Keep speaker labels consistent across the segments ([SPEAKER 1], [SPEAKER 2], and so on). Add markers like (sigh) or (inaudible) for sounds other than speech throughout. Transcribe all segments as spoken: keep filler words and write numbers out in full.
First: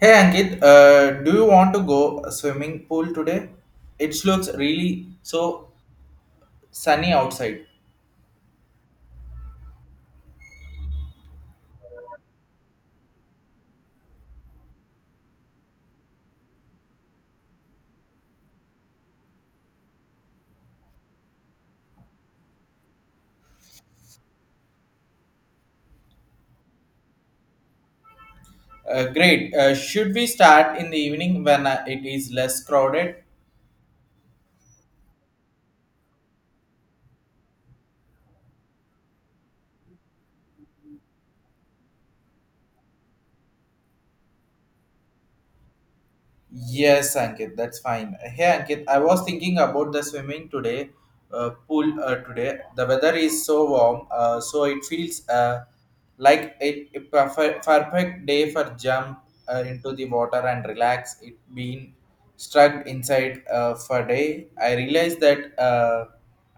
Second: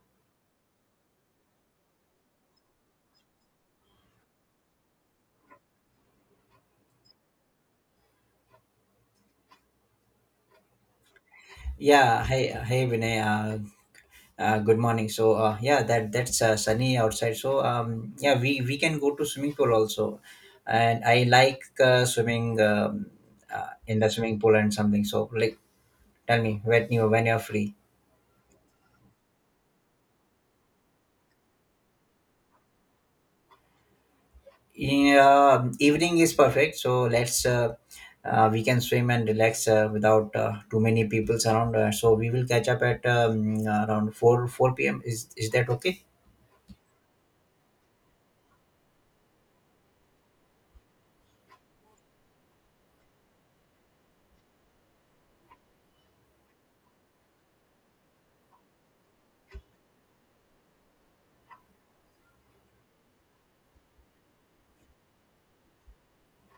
[SPEAKER 1] Hey Ankit, uh, do you want to go swimming pool today? It looks really so sunny outside.
[SPEAKER 2] Yeah, hi, hi, Vinay. Uh, uh, good morning. So, uh, yeah, that that's uh, sunny outside. So, um, yeah, we we can go to swimming pool also, and I like uh, swimming um, uh, in the swimming pool and something. So, like, tell me when you when you're free.
[SPEAKER 1] Uh, great. Uh, Should we start in the evening when uh, it is less crowded?
[SPEAKER 2] Yeah, evening is perfect. So let's uh, uh, we can swim and relax uh, without uh, too many people's around. Uh, so we will catch up at um, around four four p m. Is is that okay?
[SPEAKER 1] Yes, Ankit, that's fine. Hey, Ankit, I was thinking about the swimming today, uh, pool uh, today. The weather is so warm, uh, so it feels uh, like a, a perfect, perfect day for jump uh, into the water and relax. It been stuck inside uh, for day. I realized that uh,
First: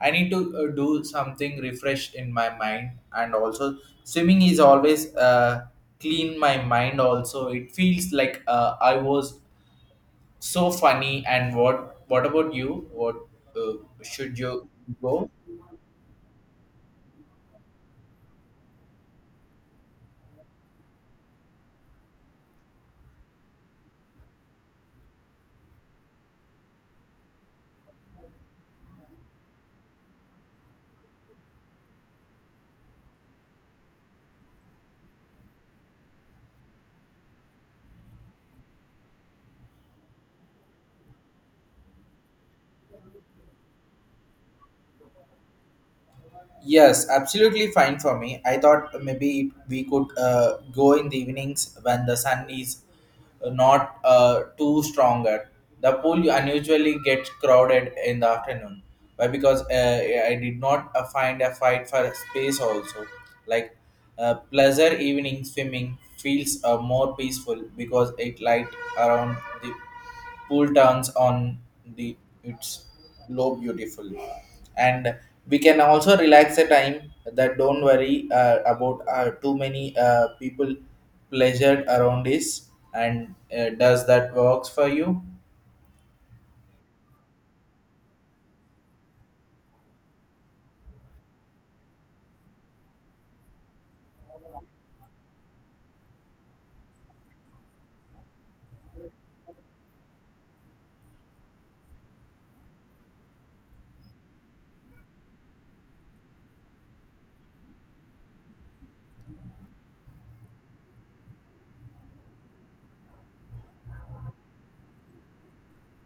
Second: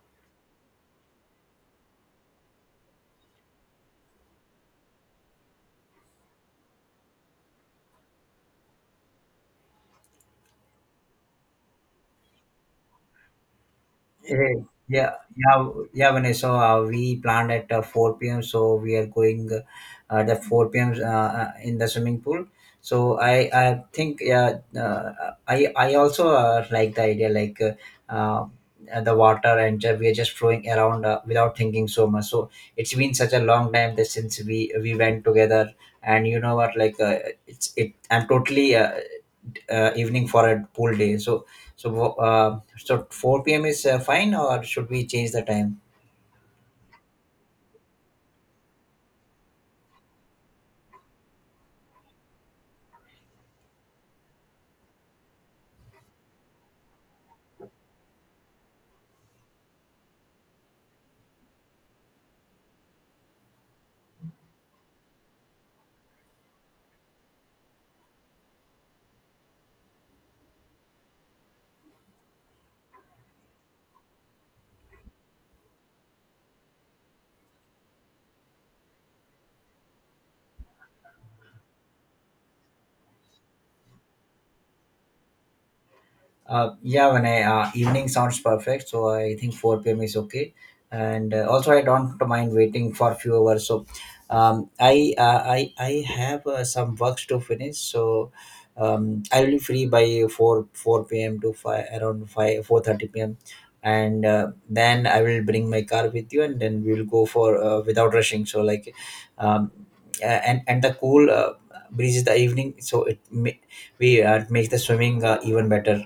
[SPEAKER 1] I need to uh, do something refresh in my mind, and also swimming is always uh, clean my mind. Also, it feels like uh, I was so funny. And what what about you? What uh, should
[SPEAKER 2] Eh,
[SPEAKER 1] you
[SPEAKER 2] Yeah,
[SPEAKER 1] go?
[SPEAKER 2] yeah, w- yeah, Vanessa. So, Uh, we planned at uh, four p m, so we are going uh, at the four p m. Uh, uh, in the swimming pool. So I, I think yeah, uh, I, I also uh, like the idea like uh, uh, the water and ju- we are just flowing around uh, without thinking so much. So it's been such a long time that since we we went together, and you know what, like uh, it's it. I'm totally uh, uh, evening for a pool day. So so, uh, so four p m is uh, fine, or should we change the time?
[SPEAKER 1] Yes, absolutely fine for me. I thought maybe we could uh, go in the evenings when the sun is uh, not uh, too stronger. The pool unusually gets crowded in the afternoon. Why? Because uh, I did not uh, find a fight for space also. Like uh, pleasure evening swimming feels uh, more peaceful because it light around the pool turns on the its glow beautiful, and we can also relax the time that don't worry uh, about uh, too many uh, people pleasured around this, and uh, does that works for you?
[SPEAKER 2] Uh, yeah, when I uh, evening sounds perfect, so I think four p m is okay, and uh, also I don't mind waiting for few hours. So, um, I uh, I I have uh, some works to finish, so um, I will be free by 4 4 p.m. to five around five four thirty p m and uh, then I will bring my car with you, and then we will go for uh, without rushing. So like, um, uh, and and the cool uh, breeze is the evening, so it ma- we uh, make the swimming uh, even better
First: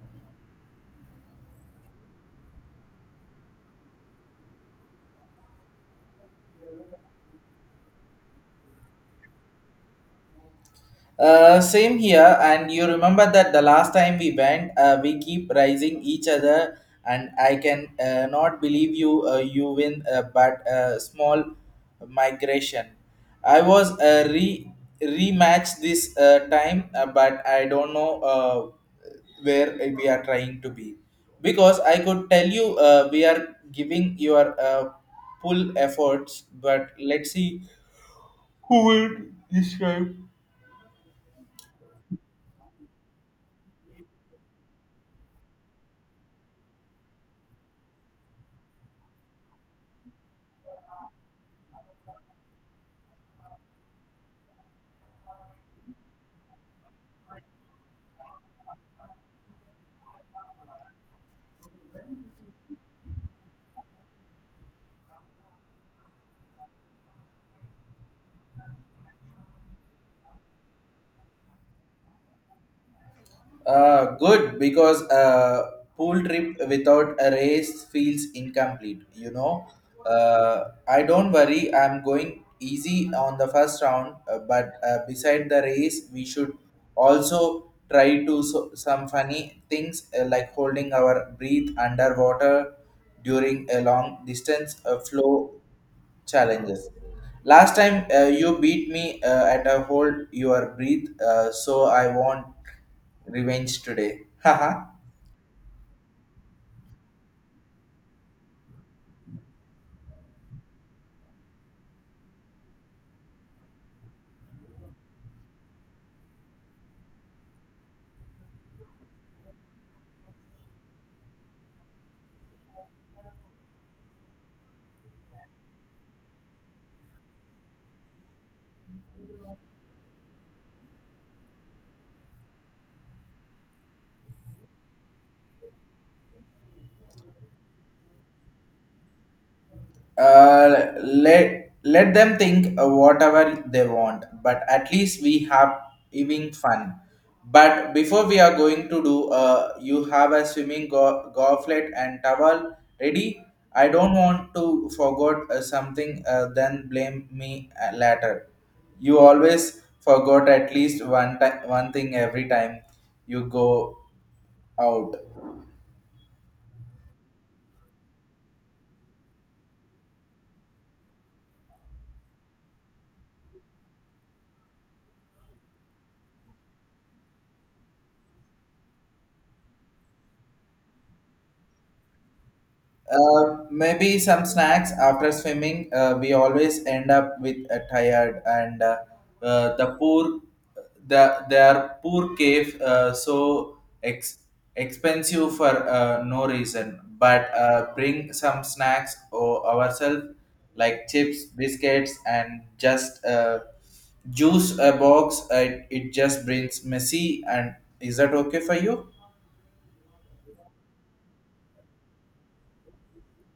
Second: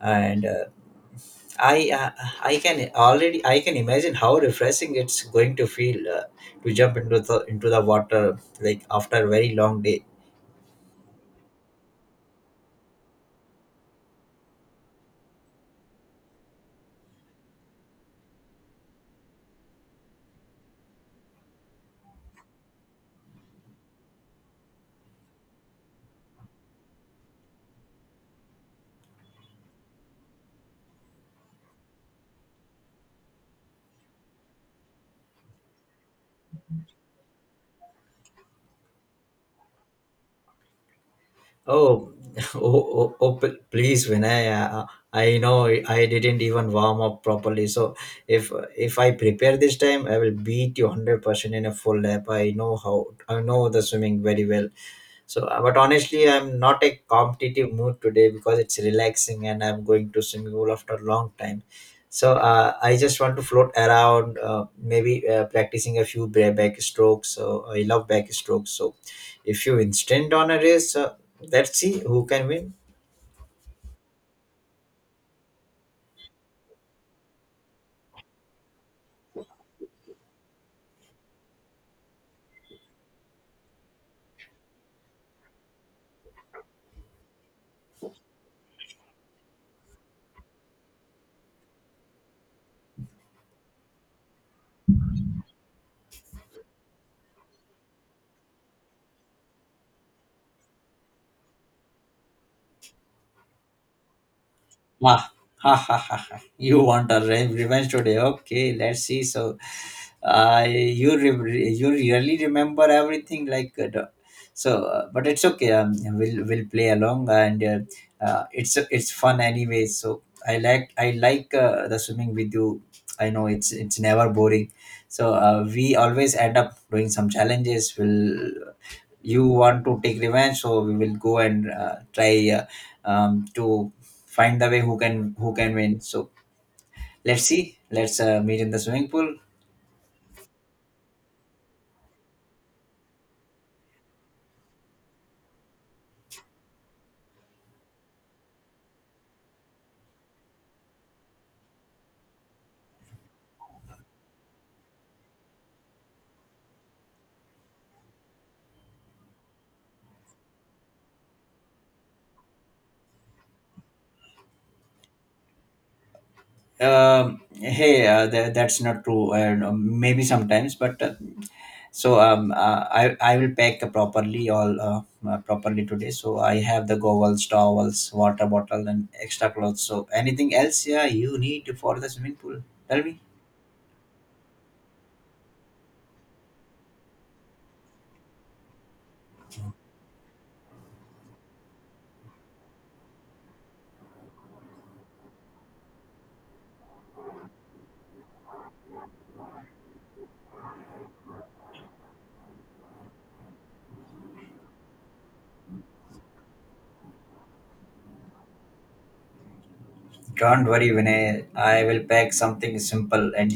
[SPEAKER 2] and uh, I uh, I can already I can imagine how refreshing it's going to feel uh, to jump into the into the water like after a very long day.
[SPEAKER 1] Uh, same here, and you remember that the last time we went, uh, we keep rising each other, and I can uh, not believe you uh, you win, uh, but uh, small migration. I was uh, re rematch this uh, time, uh, but I don't know uh, where we are trying to be, because I could tell you uh, we are giving your uh, full efforts, but let's see who will describe.
[SPEAKER 2] Oh, (laughs) oh, oh, oh, pl- please, Vinay. Uh, uh, I know I didn't even warm up properly. So if if I prepare this time, I will beat you hundred percent in a full lap. I know how I know the swimming very well. So, uh, but honestly, I'm not a competitive mood today because it's relaxing and I'm going to swimming pool after a long time. So uh, I just want to float around, uh, maybe uh, practicing a few bra- back strokes. So I love back strokes. So if you instant on a race, uh, let's see who can win.
[SPEAKER 1] Uh, good because a pool trip without a race feels incomplete. You know, uh, I don't worry. I'm going easy on the first round, uh, but uh, beside the race, we should also try to so- some funny things uh, like holding our breath underwater during a long distance uh, flow challenges. Last time uh, you beat me uh, at a hold your breath, uh, so I want revenge today. (laughs) Haha.
[SPEAKER 2] Ah, ha, ha, ha, ha. You want a re- revenge today? Okay, let's see. So, uh, you re- you really remember everything like uh, the- so, uh, but it's okay. Um, we'll we'll play along, and uh, uh, it's it's fun anyway. So I like I like uh, the swimming with you. I know it's it's never boring. So uh, we always end up doing some challenges. We'll you want to take revenge, so we will go and uh, try uh, um, to find the way who can who can win. So let's see. Let's uh, meet in the swimming pool.
[SPEAKER 1] Uh, let let them think uh, whatever they want, but at least we have having fun. But before we are going to do uh, you have a swimming go- goblet and towel ready. I don't want to forget uh, something uh, then blame me uh, later. You always forgot at least one time one thing every time you go out.
[SPEAKER 2] Um, hey, uh, tha- that's not true. Uh, no, maybe sometimes, but uh, so um, uh, I I will pack properly all uh, uh, properly today. So I have the goggles, towels, water bottle, and extra clothes. So anything else, yeah, you need for the swimming pool. Tell me.
[SPEAKER 1] Uh, maybe some snacks after swimming. Uh, we always end up with a tired and, uh, uh, the poor, the their poor cave uh, so ex- expensive for uh, no reason. But uh, bring some snacks or ourselves like chips, biscuits, and just uh, juice a box. Uh, it, it just brings messy, and is that okay for you?
[SPEAKER 2] Don't worry, Vinay. I will pack something simple. and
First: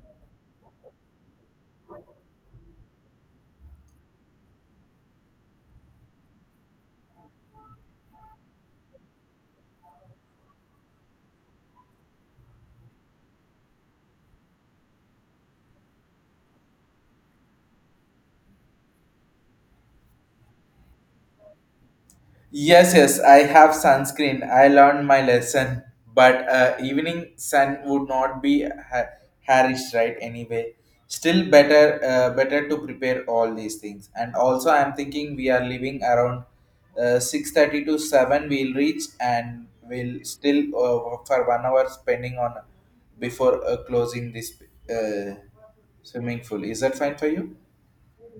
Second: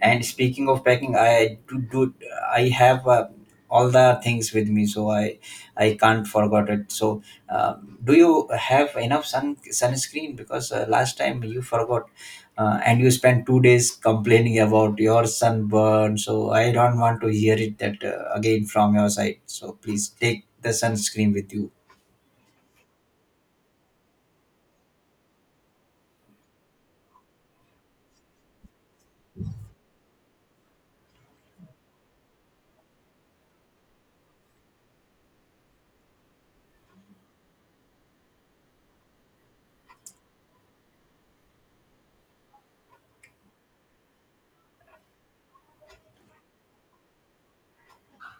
[SPEAKER 2] And speaking of packing, I do, do I have uh, all the things with me, so I I can't forget it. So, um, do you have enough sun sunscreen? Because uh, last time you forgot, uh, and you spent two days complaining about your sunburn. So I don't want to hear it that uh, again from your side. So please take the sunscreen with you.
[SPEAKER 1] Yes, yes, I have sunscreen. I learned my lesson, but uh, evening sun would not be ha- harish, right? Anyway, still better, uh, better to prepare all these things. And also, I'm thinking we are leaving around uh, six thirty to seven. We'll reach, and we'll still uh, work for one hour spending on before uh, closing this uh, swimming pool. Is that fine for you?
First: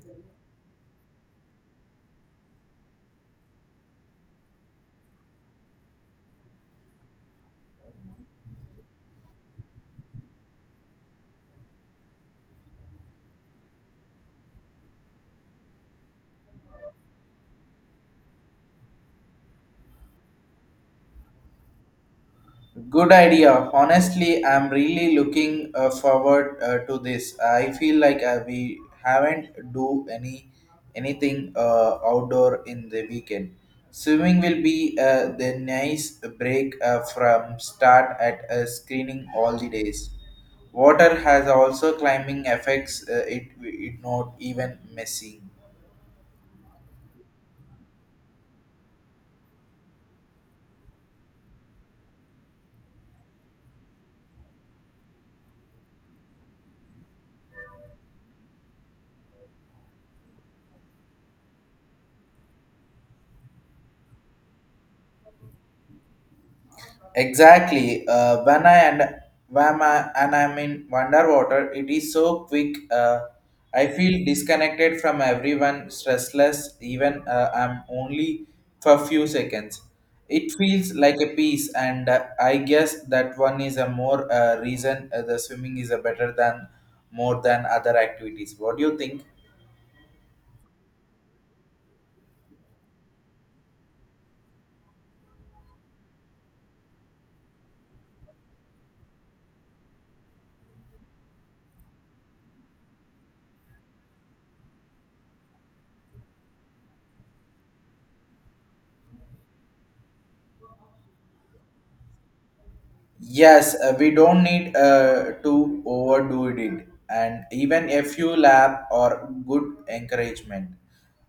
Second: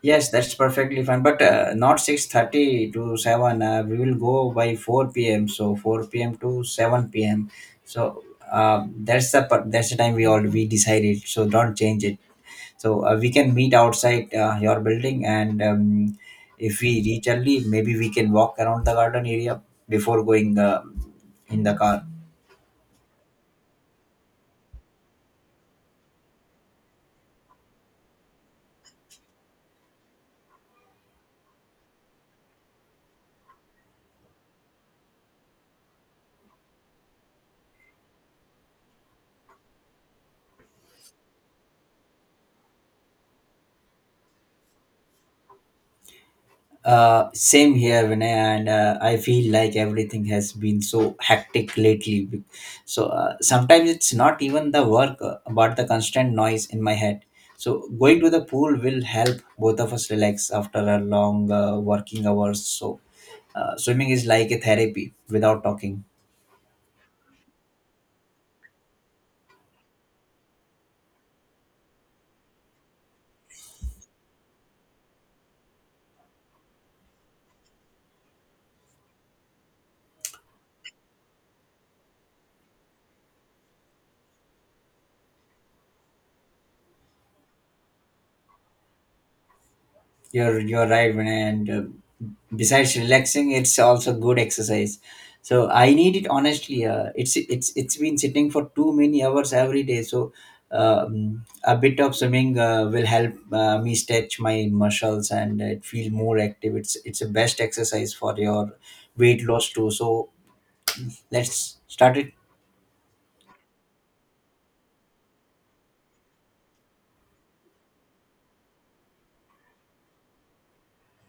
[SPEAKER 2] Yes, that's perfectly fine. But uh, not six thirty to seven. Uh, we will go by four p m. So four p m to seven p m. So uh, that's the per- that's the time we all we decided. So don't change it. So uh, we can meet outside uh, your building, and um, if we reach early, maybe we can walk around the garden area before going uh, in the car.
[SPEAKER 1] Good idea. Honestly, I'm really looking uh, forward uh, to this. I feel like uh, we haven't do any anything uh, outdoor in the weekend. Swimming will be uh, the nice break uh, from start at uh, screening all the days. Water has also climbing effects. Uh, it it not even messy.
[SPEAKER 2] Uh, same here, Vinay, and uh, I feel like everything has been so hectic lately. So uh, sometimes it's not even the work, uh, but the constant noise in my head. So going to the pool will help both of us relax after a long uh, working hours. So uh, swimming is like a therapy without talking.
[SPEAKER 1] Exactly. Uh, when I and when I, and I'm in underwater, it is so quick. Uh, I feel disconnected from everyone, stressless. Even uh, I'm only for few seconds. It feels like a piece, and uh, I guess that one is a more uh, reason uh, the swimming is a better than more than other activities. What do you think?
[SPEAKER 2] you're you're right, Vinay. And uh, besides relaxing, it's also good exercise, so I need it, honestly. Uh, it's it's it's been sitting for too many hours every day, so um, a bit of swimming uh, will help uh, me stretch my muscles and it feel more active. It's it's a best exercise for your weight loss too, so let's start it.
[SPEAKER 1] Yes, uh, we don't need uh, to overdo it, and even a few lap or good encouragement,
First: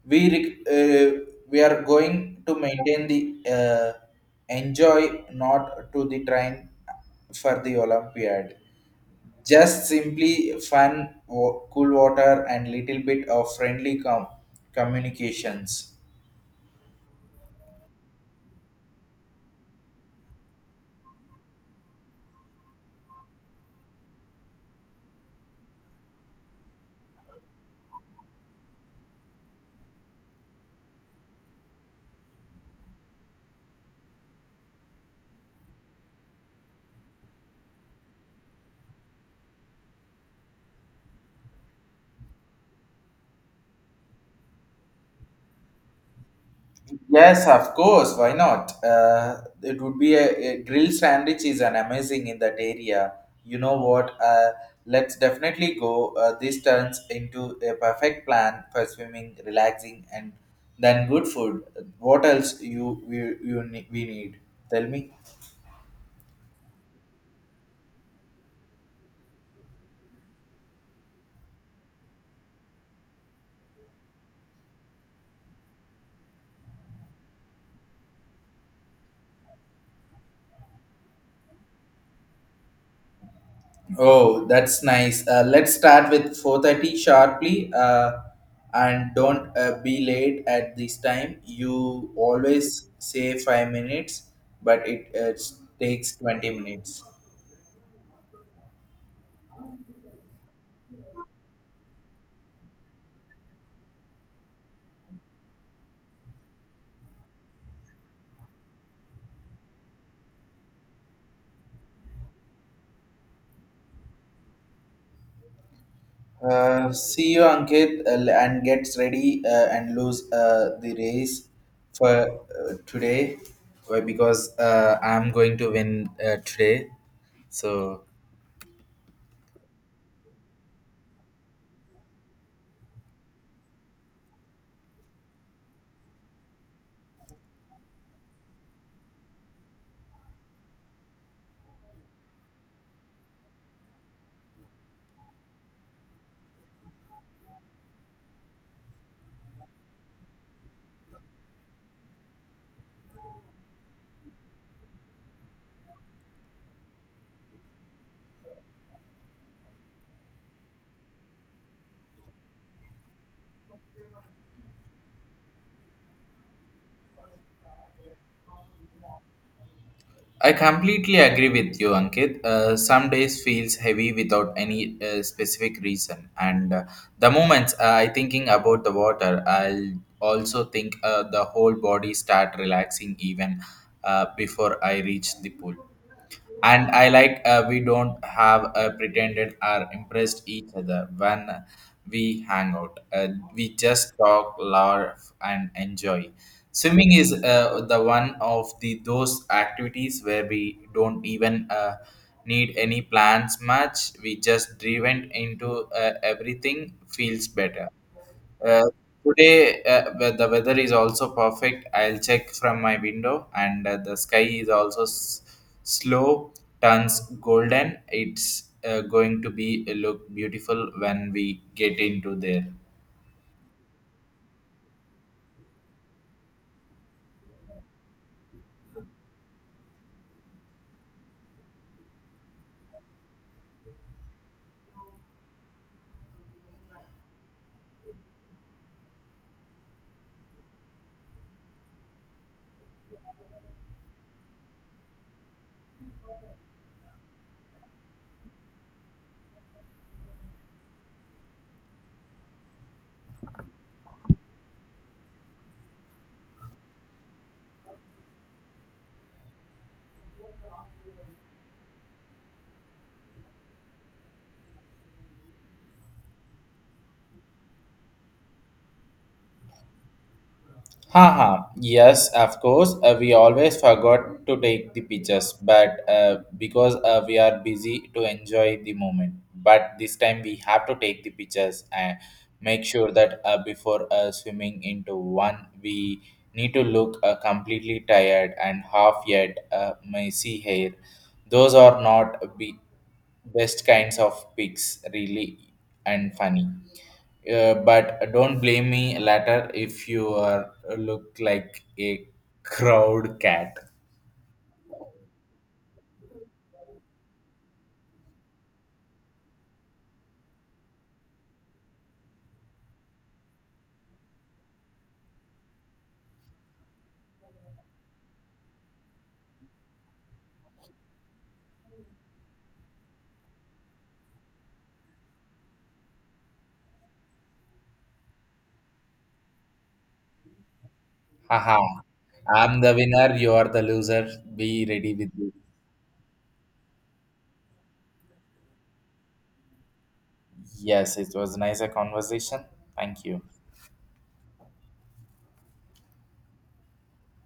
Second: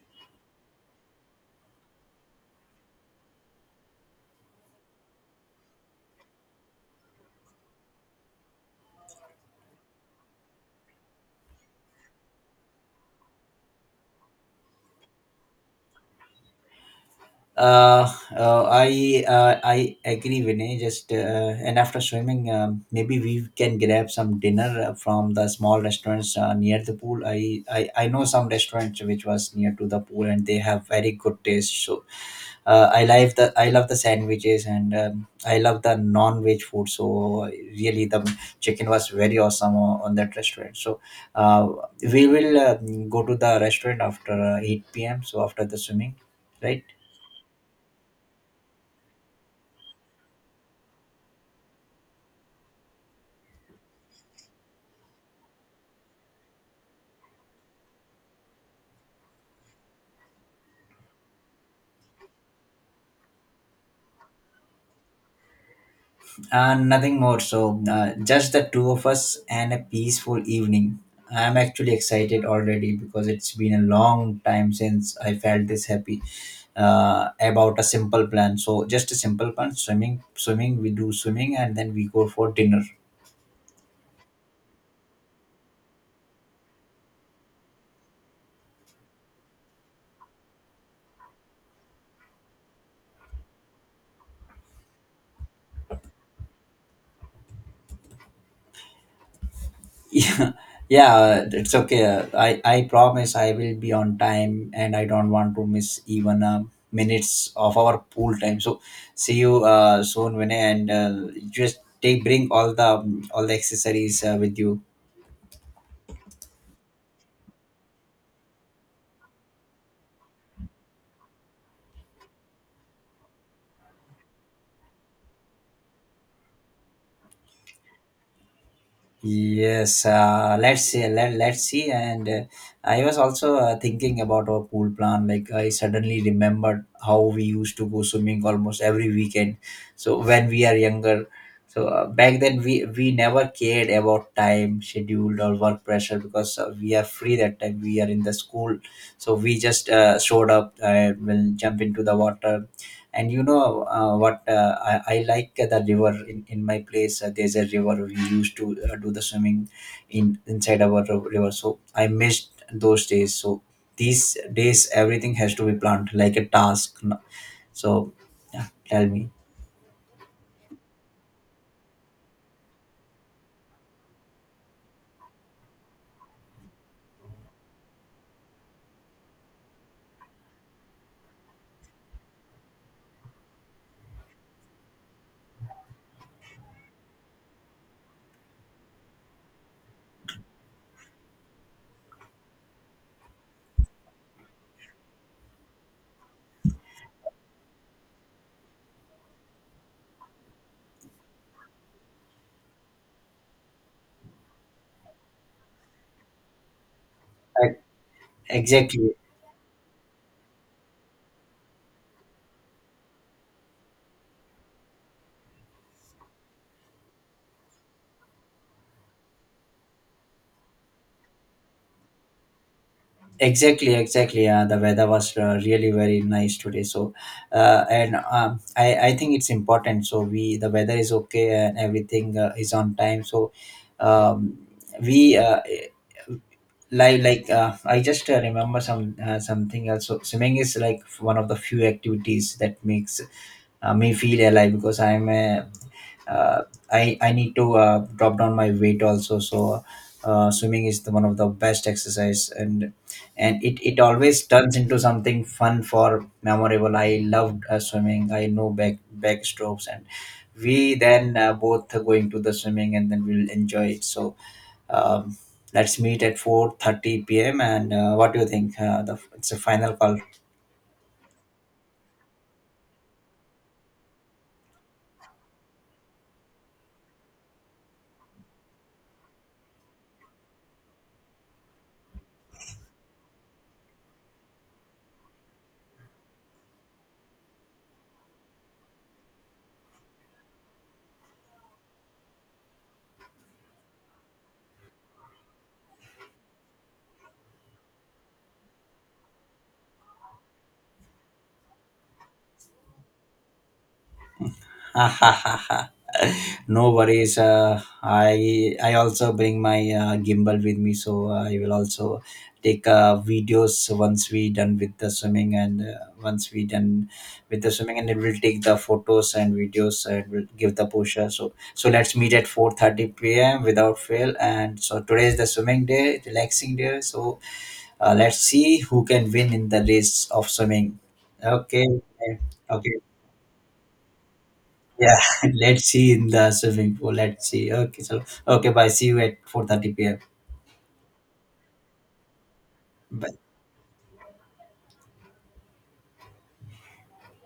[SPEAKER 1] we rec- uh, we are going to maintain the uh, enjoy not to the train for the Olympiad. Just simply fun, wa- cool water, and little bit of friendly com- communications.
[SPEAKER 2] Uh, uh, I uh, I agree, Vinay. Just uh, and after swimming, um, maybe we can grab some dinner uh, from the small restaurants uh, near the pool. I, I I know some restaurants which was near to the pool, and they have very good taste. So uh, I love the I love the sandwiches, and um, I love the non-veg food. So really, the chicken was very awesome o- on that restaurant. So uh, we will uh, go to the restaurant after uh, eight p m. So after the swimming, right?
[SPEAKER 1] Yes, of course. Why not? Uh, it would be a, a grill sandwich is an amazing in that area. You know what? Uh, let's definitely go. Uh, this turns into a perfect plan for swimming, relaxing, and then good food. What else you we you ne- we need? Tell me.
[SPEAKER 2] Uh, nothing more. So, uh, just the two of us and a peaceful evening. I'm actually excited already because it's been a long time since I felt this happy uh, about a simple plan. So, just a simple plan: swimming, swimming. We do swimming, and then we go for dinner.
[SPEAKER 1] Oh, that's nice. Uh, let's start with four thirty sharply, uh, and don't uh, be late at this time. You always say five minutes, but it uh, takes twenty minutes.
[SPEAKER 2] Yeah, yeah, it's okay. I i promise I will be on time, and I don't want to miss even uh, minutes of our pool time, so see you uh, soon, Vinay, and uh, just take bring all the all the accessories uh, with you.
[SPEAKER 1] Uh, see you, Ankit, uh, and gets ready uh, and lose uh, the race for uh, today uh, because uh, I'm going to win uh, today. So
[SPEAKER 2] Yes, uh, let's see. Let, let's see. And uh, I was also uh, thinking about our pool plan. Like, I suddenly remembered how we used to go swimming almost every weekend. So, when we are younger, so uh, back then we, we never cared about time, schedule, or work pressure because uh, we are free that time. We are in the school. So, we just uh, showed up and will jump into the water, and you know uh, what? Uh, I, I like the river in, in my place. Uh, there's a river we used to uh, do the swimming in inside our ri- river. So I missed those days. So these days, everything has to be planned like a task. no- So yeah, tell me.
[SPEAKER 1] I completely agree with you, Ankit. Uh, some days feels heavy without any uh, specific reason, and uh, the moments uh, I thinking about the water, I'll also think uh, the whole body start relaxing even uh, before I reach the pool, and I like uh, we don't have uh, pretended or impressed each other when we hang out. Uh, we just talk, laugh and enjoy. Swimming is uh, the one of the those activities where we don't even uh, need any plans much. We just driven into uh, everything feels
[SPEAKER 2] Uh,
[SPEAKER 1] better. uh,
[SPEAKER 2] Exactly.
[SPEAKER 1] today, uh, wea- the weather is also perfect. I'll check from my window, and uh, the sky is also s- slow turns golden. It's uh, going to be uh, look beautiful when we get into there.
[SPEAKER 2] Exactly, exactly, yeah, the weather was uh, really very nice today. So uh, and um, i i think it's important, so we the weather is okay and everything uh, is on time. So um, we uh, like like uh, I just uh, remember some uh, something else. So swimming is like one of the few activities that makes uh, me feel alive, because I'm a uh, I I need to uh, drop down my weight also. So uh, swimming is the, one of the best exercise, and and it it always turns into something fun for memorable. I loved uh, swimming. I know back back strokes, and we then uh, both are going to the swimming, and then we'll enjoy it. So. Um, Let's meet at four thirty p m. And uh, what do you think? Uh, the, it's a final call.
[SPEAKER 1] Haha, yes, of course. Uh, we always forgot to take the pictures, but uh, because uh, we are busy to enjoy the moment. But this time we have to take the pictures and make sure that uh, before uh, swimming into one, we need to look uh, completely tired and half yet uh, messy hair. Those are not be best kinds of pics, really and funny. Uh, but don't blame me later if you are look like a crowd cat.
[SPEAKER 2] (laughs) No worries. Uh, I I also bring my uh, gimbal with me, so I will also take uh, videos once we done with the swimming, and uh, once we done with the swimming, and it will take the photos and videos, and will give the posture. So so let's meet at four thirty p m without fail. And so today is the swimming day, relaxing day. So uh, let's see who can win in the race of swimming. Okay.
[SPEAKER 1] Haha. I'm the
[SPEAKER 2] Okay.
[SPEAKER 1] winner, you are the loser. Be ready
[SPEAKER 2] Yeah,
[SPEAKER 1] with you.
[SPEAKER 2] (laughs) let's see in the swimming pool. Let's see. Okay, so okay, bye. See you at four thirty p m.
[SPEAKER 1] Yes, it was nice a conversation. Thank
[SPEAKER 2] Bye.
[SPEAKER 1] you.